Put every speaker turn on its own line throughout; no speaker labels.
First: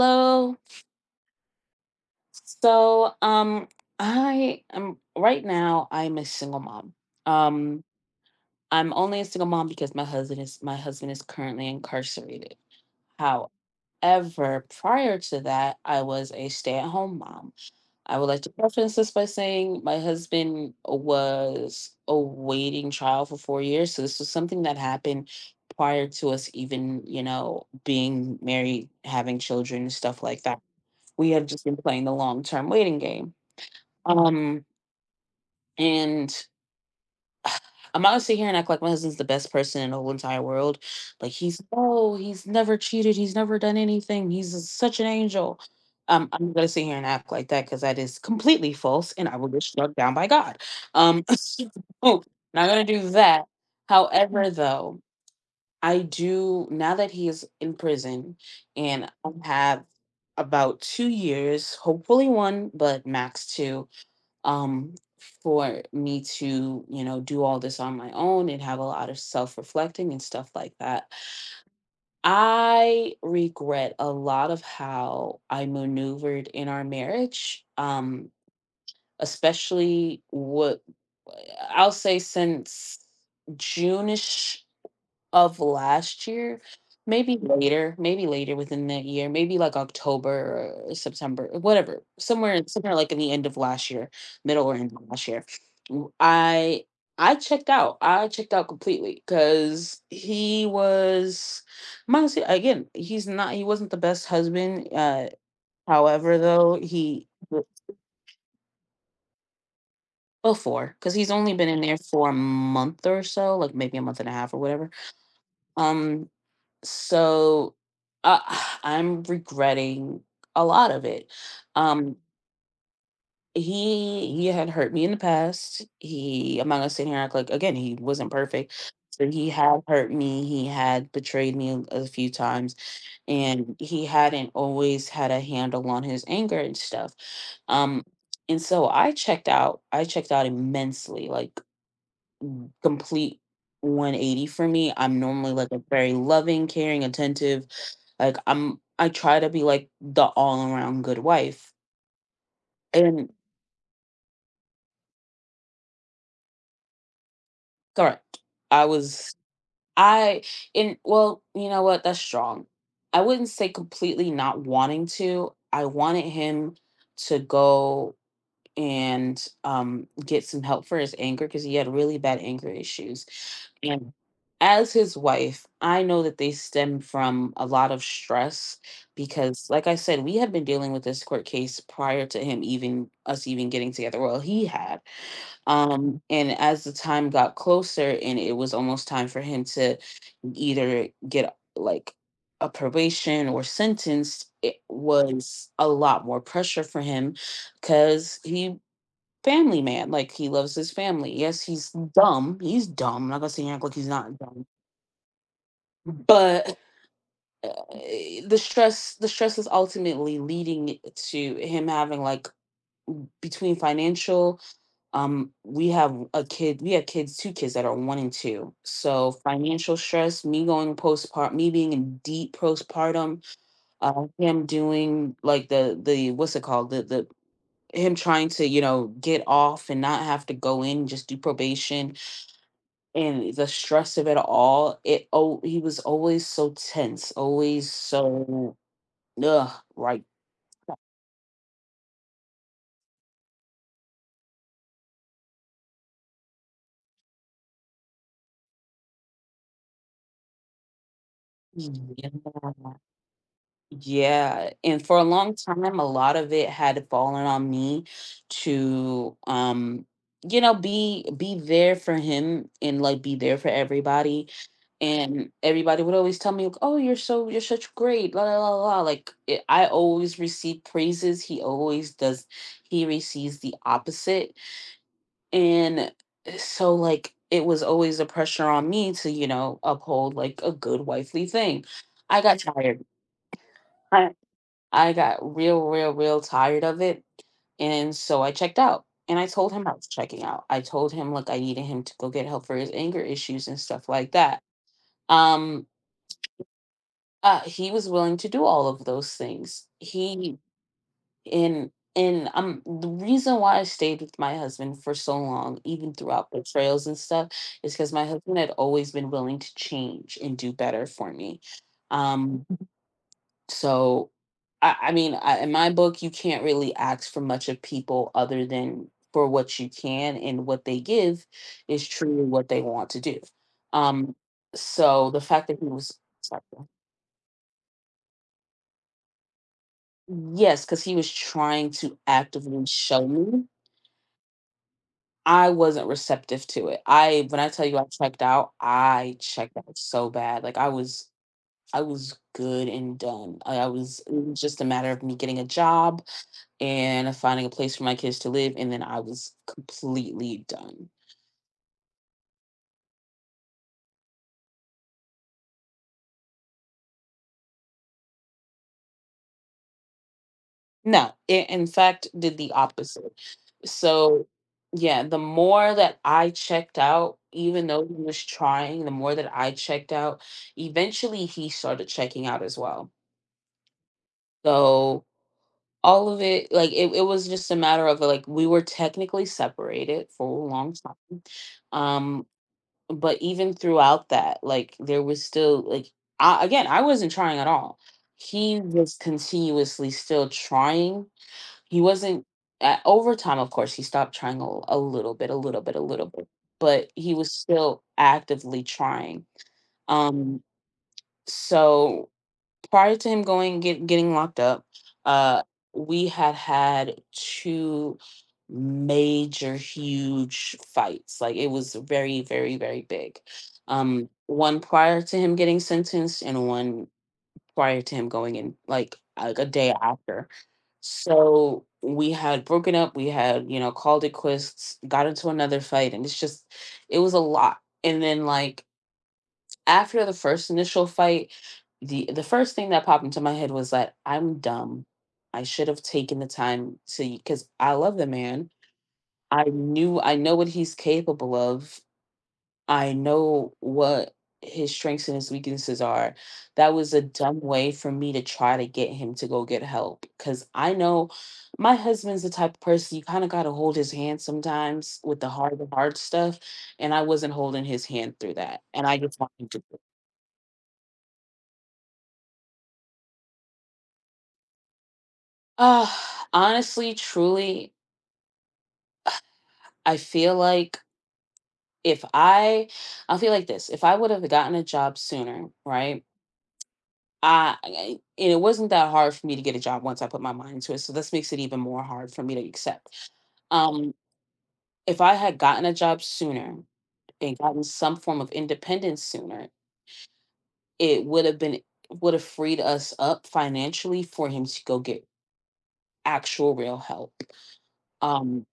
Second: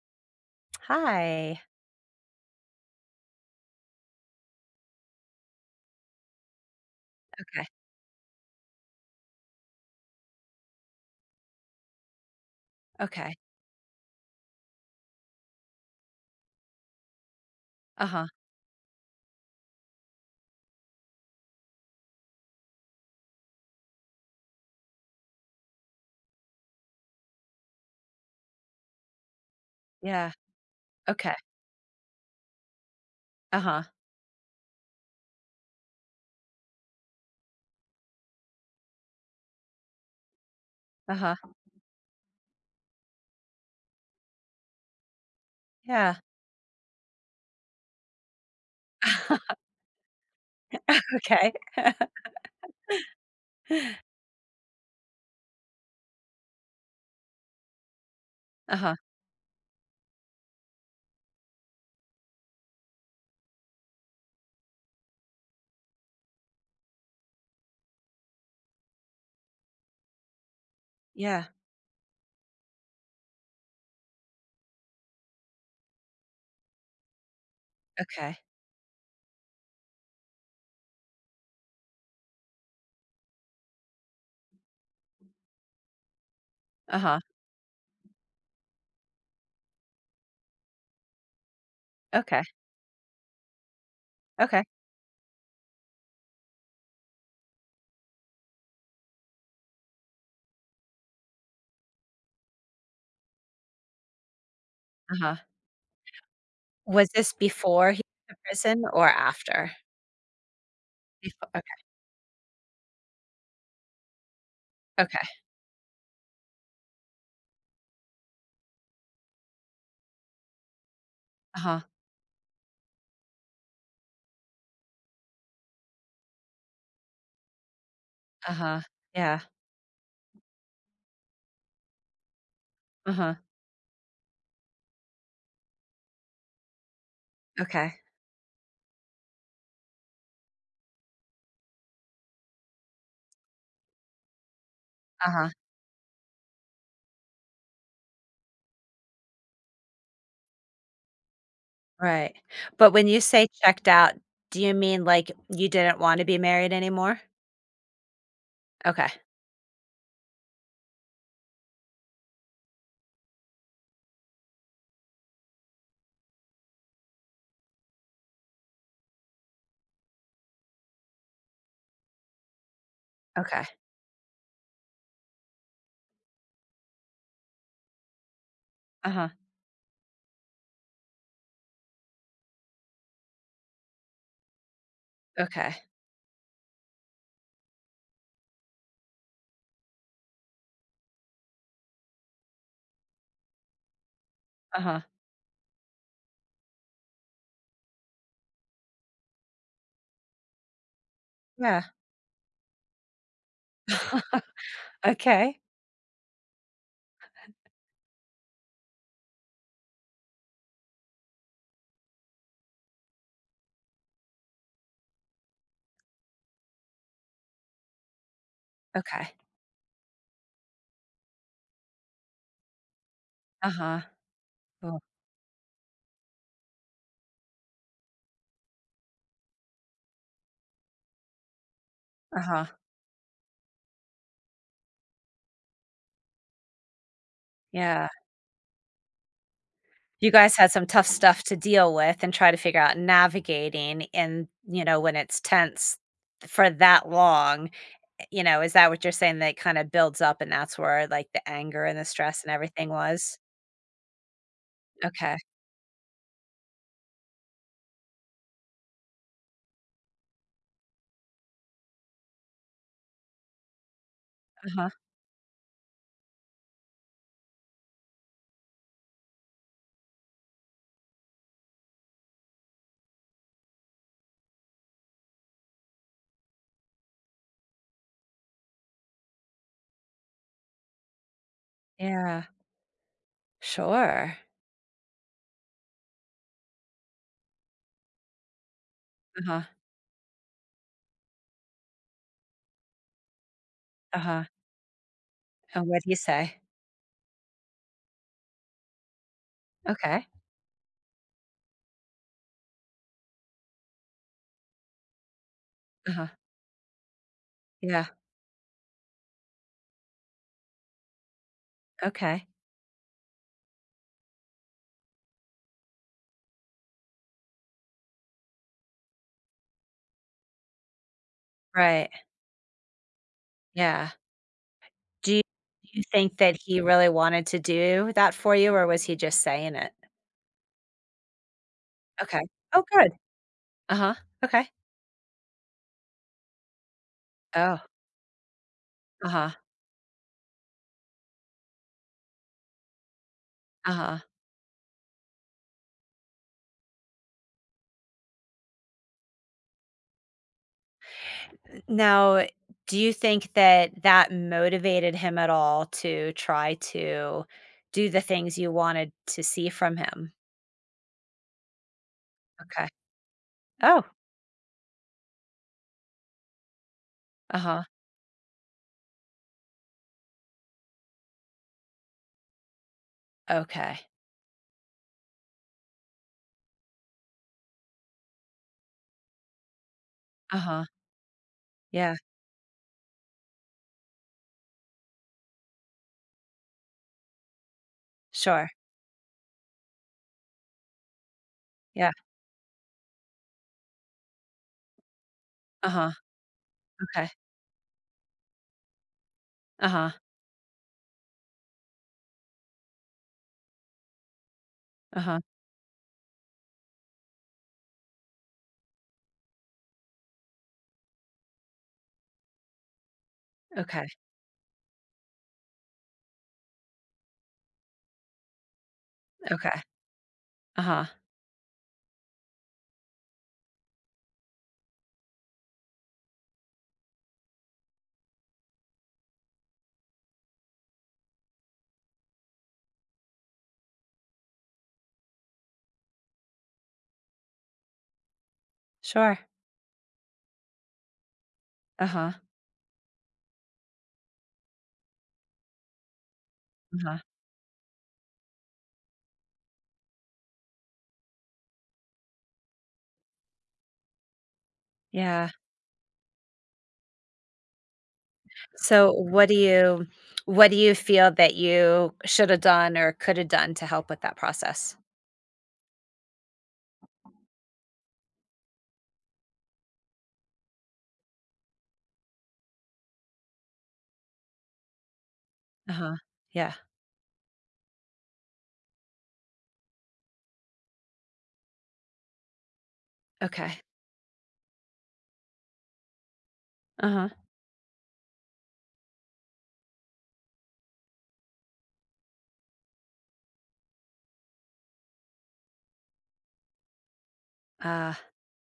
Hello.
Hi.
So, um, I am right now. I'm a single mom.
Okay.
Um, I'm only a single mom because my husband is currently incarcerated.
Okay.
However, prior to that, I was a stay-at-home mom. I
Uh-huh.
would like to preface this by saying my husband was awaiting trial for 4 years, so this was something that happened prior to us even, you know, being married, having children, stuff
Yeah.
like that we
Okay.
have just been playing the long term waiting game.
Uh-huh.
Um, and I'm not gonna sit here and act like my husband's the best person in the whole entire world. Like
Uh-huh.
he's never cheated, he's never done anything, such an angel.
Yeah.
I'm not gonna sit here and act like that because that is completely false, and I will get struck down by God. Um,
Okay.
so, not gonna do that. However, though, I do now that he is in prison,
Uh-huh.
and I have about 2 years, hopefully one, but max two um, for me to, you know, do all this on my own and have a lot of self reflecting and stuff like that.
Yeah.
I regret a lot of how I maneuvered in our marriage,
Okay.
especially what I'll say since June of last year,
Uh-huh.
maybe later within that year, maybe like October or September, whatever,
Okay.
somewhere like in the end of last year, middle
Okay.
or end of last year. w- I I checked out. I checked out completely because he was I'm honestly again, he wasn't the best husband.
Uh-huh.
However though,
Was this before he went to prison or after?
before because he's
Befo
only been in
okay.
there for a month or so, like maybe a month and a half or whatever.
Okay.
Um so uh, I'm regretting a lot of it.
Uh-huh.
Um, he had hurt me in the past. He I'm not gonna sit here and act like again he wasn't perfect.
Uh-huh.
So
Yeah.
he had hurt me. He had betrayed me a few times,
Uh-huh.
and he hadn't always had a handle on his anger and stuff.
Okay.
Um, and so I checked out. I checked out immensely. Like complete 180 for me. I'm
Uh-huh.
normally like a very loving, caring, attentive. Like I try to be like the all around good wife.
Right. But when you
And
say checked out, do you mean like you didn't want to be married anymore?
correct. I
Okay.
was I in well, you know what? That's strong. I wouldn't say completely not wanting to. I wanted him to go and get some help for his anger because he had really bad anger issues.
Okay.
And as his wife, I know that they stem from a lot of stress
Uh-huh.
because, like I said, we had been dealing with this court case prior to him even us even getting together. Well, he had.
Okay.
And as the time got closer and it was almost time for him to either get like a probation or sentenced, it
Uh-huh.
was a lot more pressure for him because he family man. Like he loves his family. Yes,
Yeah.
he's dumb. He's dumb. I'm not gonna say act like he's not dumb,
Okay.
but uh, the stress is ultimately leading to him having like between financial. We have a kid. We have kids, two kids that are one and two. So
Okay.
financial stress, me going postpartum, me being in deep postpartum,
Uh-huh.
him
Oh,
doing like the what's it called the him trying to, you know, get off and not have to go in, just do probation,
uh-huh.
and the stress of it all, it, oh, he was always so tense, always
Yeah.
so ugh, like
You guys had some tough stuff to deal with and try to figure out navigating in, you know, when it's tense for that long. You know, is that what you're saying that kind of builds up and that's where like the anger and the
yeah.
stress and everything was?
Yeah, and for a
Okay.
long time a lot of it had fallen on me to, you know, be there for him and like be there for everybody,
Uh-huh.
and everybody would always tell me like, oh you're such great la la la la, like it, I always receive praises, he always does, he receives the opposite. And so, like, it was always a pressure on me to, you know, uphold like a good wifely thing. I
Yeah.
got tired. I,
Sure.
I got real, real, real tired of it. And so I checked out and I
Uh-huh.
told him I was checking out. I told him, look, I needed him to go get help for his anger issues and stuff like
Uh-huh.
that.
And
Um,
what do you say?
he was willing to do all of those things.
Okay.
He and and the reason why I stayed with my husband for so long, even
Uh-huh.
throughout betrayals and stuff, is
Yeah.
because my husband had always been willing to change and do better for me.
Okay.
Um, so I mean, in my book, you can't really ask for much of people other than for what you can, and what they give is
Right.
truly what they want to do.
Yeah.
Um, so
Do
the
you,
fact that he
do you
was,
think that
sorry,
he really wanted to do that for you or was he just saying it?
yes, because he was trying to
Okay.
actively
Oh, good.
show me
Uh-huh. Okay.
I wasn't receptive to it. I when I
Oh,
tell you I
uh-huh.
checked out so bad. Like I was good and done. I was
Uh-huh.
it was just a matter of me getting a job and finding a place for my kids to live and then I was completely done.
Now, do you think that that motivated him at all to try to do the things you wanted to see from him?
No, it in fact did the
Okay.
opposite.
Oh,
So yeah, the more that I checked out,
uh-huh.
even though he was trying, the more that I checked out, eventually he started checking out as well.
Okay.
So all of it like it was just a matter of like we were technically separated for a
Uh-huh.
long time
Yeah.
um but even throughout that like there was still like I, again I wasn't trying at all,
Sure.
he was continuously still trying, he
Yeah.
wasn't at, over time of course he stopped trying a little bit a little bit a
Uh-huh.
little bit, but
Okay.
he was still actively trying.
Uh-huh.
Um so prior to him going get getting locked up,
Uh-huh.
uh, we had had two major, huge fights. Like it was very, very, very big.
Okay.
One prior to him getting sentenced, and one prior to him going in, like a
Okay.
day after.
Uh-huh.
So we had broken up. We had, you know, called it quits, got into another fight, and it's just it was a lot. And then like after the first initial fight, the first thing that popped into my head was that I'm dumb. I should have taken the time to, because I love the man.
Sure.
I know what he's capable of.
Uh-huh.
I know what his strengths and his weaknesses are. That was
Uh-huh.
a dumb way for me to try to get him to go get help, because I know my husband's the type of person you kind of got to hold his hand sometimes with
Yeah.
the hard stuff, and I wasn't holding his hand through that, and
So,
I just
what do
wanted to.
you what do you feel that you should have done or could have done to help with that process?
Uh, honestly, truly, I feel like if I, I feel like this, if I would have gotten a job sooner,
Uh-huh.
right?
Yeah.
I- and it wasn't that hard for me to get a job once I put my mind into it. So this makes it even more hard for me to accept.
Okay.
Um, if I had gotten a job sooner
Uh-huh.
and gotten some form of independence sooner, it would have been would have freed us up financially for him to go get actual real help.
Ah,
Um.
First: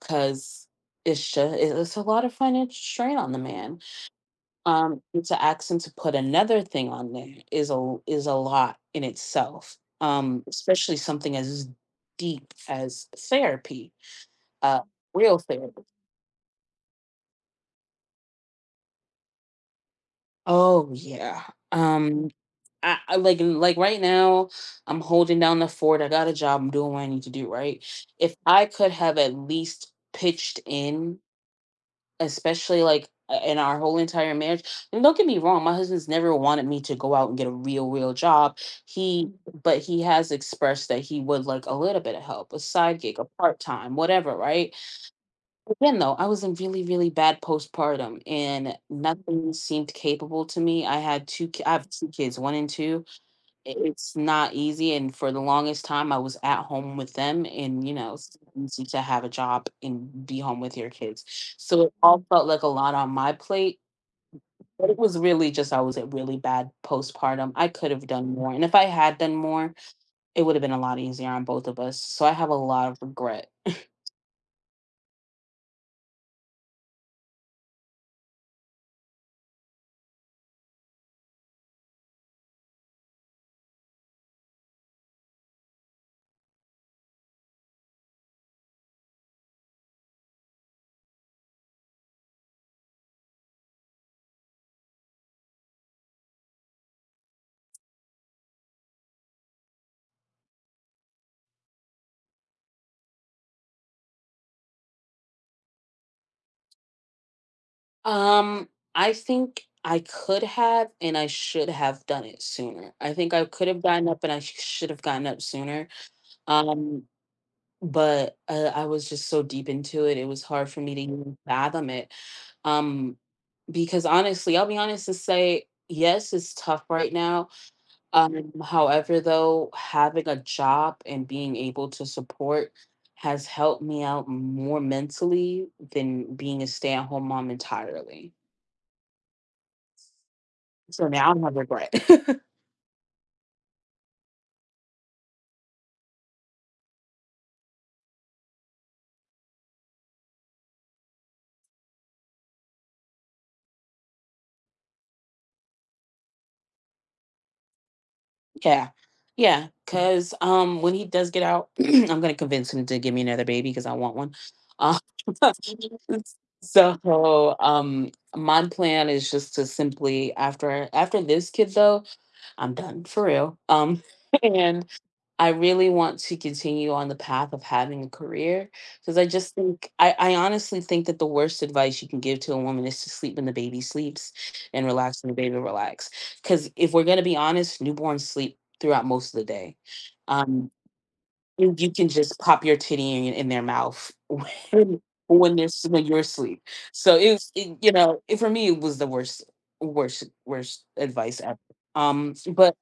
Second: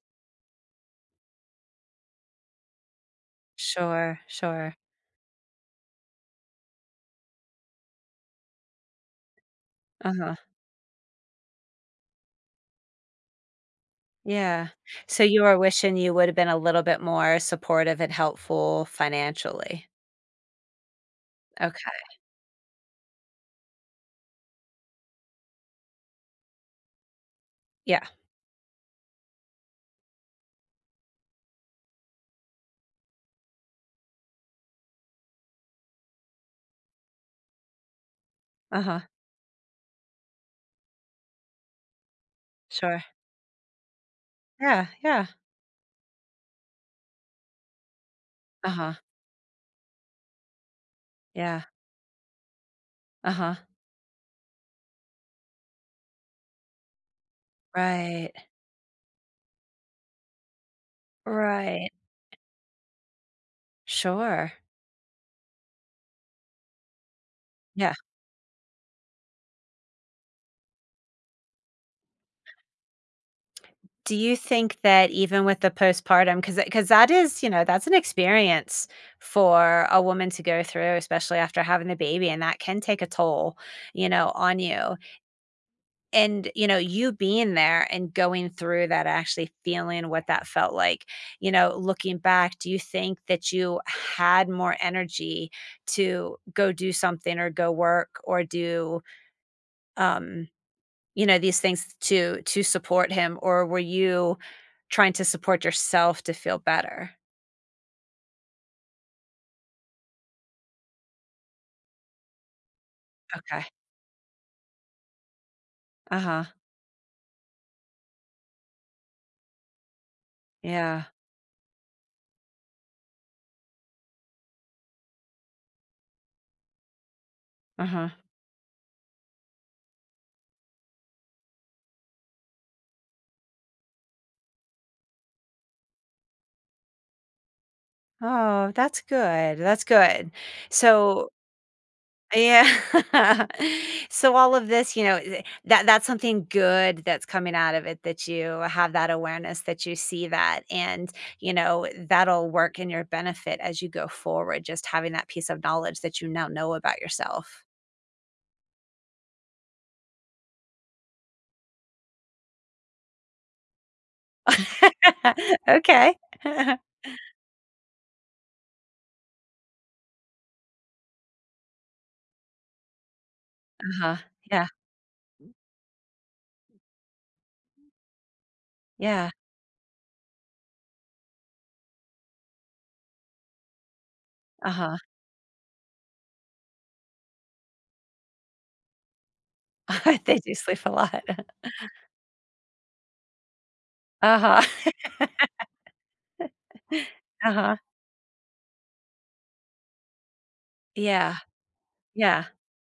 Because it's just it's a lot of financial strain on the man.
sure, sure.
And to ask him to put another thing on there is a lot in itself.
Uh-huh.
Especially something as deep as therapy,
Yeah.
uh,
So
real
you were
therapy.
wishing you would have been a little bit more supportive and helpful financially.
Oh yeah.
Okay.
Um, I like right now, I'm holding down the fort. I got a job. I'm doing what I need to do. Right.
Yeah.
If I could have at least pitched in especially like in our whole entire marriage. And don't get me wrong, my husband's never wanted me to go out and get a real, real job.
Uh-huh.
He, but he has expressed that he would like a little bit of help, a side
Sure.
gig, a part time, whatever, right?
Yeah, yeah.
Again, though, I was in really, really bad postpartum and
Uh-huh.
nothing seemed capable to me. I had
Yeah.
I have two kids, one and two.
Uh-huh.
It's not easy, and for the longest time I was at home with them, and you know
Right.
it's not easy to have a job and be home with your kids, so
Right.
it all felt like a lot on my plate.
Sure.
But it was really just I was at really bad postpartum, I could
Yeah.
have done more, and if I had done more, it would have been a lot easier on both of us, so I have a lot of regret.
Do you think that even with the postpartum, because that is, you know, that's an experience for a woman to go through, especially after having the baby, and that can take a toll, you know, on you. And you know you being there and going through that actually feeling what that felt like, you know, looking back, do you think that you had more energy to go do something or go work or do um you know, these things to support him, or were you trying to support yourself to feel better?
um I think I could have and I should have done it sooner. I think I
Okay.
could have gotten up and should have gotten up sooner.
Uh-huh.
Um but I was just so deep into it, it was hard for me to
Yeah.
even fathom it. Um, because honestly, I'll be honest to say, yes, it's tough right now.
Uh-huh.
However, though, having a job and being able to support has helped me out more mentally than being a stay at home mom entirely.
Oh, that's good, that's good.
So
So
now I have regret.
yeah. So all of this, you know, eh, that's something good that's coming out of it that you have that awareness, that you see that, and, you know, that'll work in your benefit as you go forward, just having that piece of knowledge that you now know about yourself.
Yeah. Yeah. Cause when he does get out, I'm gonna convince him to give me another baby because I want one. Uh,
Okay.
so my plan is just to simply after after this kid though, I'm done for real.
Uh-huh. Yeah,
And. I really want to continue on the path of having a career because I
yeah.
just think I honestly think that the worst advice you can give to a woman is to sleep when the baby sleeps and
Uh-huh.
relax when the baby relax. Because if we're gonna be honest, newborns sleep throughout most of the day.
They do
Um,
sleep a lot.
you can just pop your titty in their mouth
Uh-huh.
when when you're asleep. So
Uh-huh.
you know for me it was the worst worst worst
Yeah,
advice ever.
yeah.
But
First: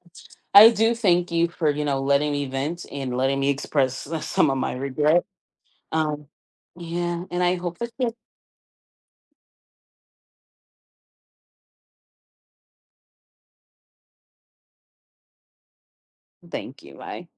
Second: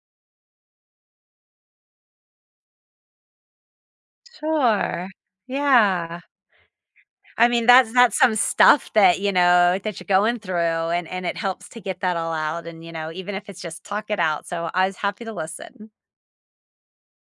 I do thank you for, you know, letting me vent and letting me express some of my
Sure.
regret.
Yeah.
Um, yeah, and
I
I
mean,
hope that
that's
you
that's some stuff that, you know, that you're going through, and it helps to get that all out and, you know, even if it's just talk it out. So I was happy to listen.
thank you. Bye.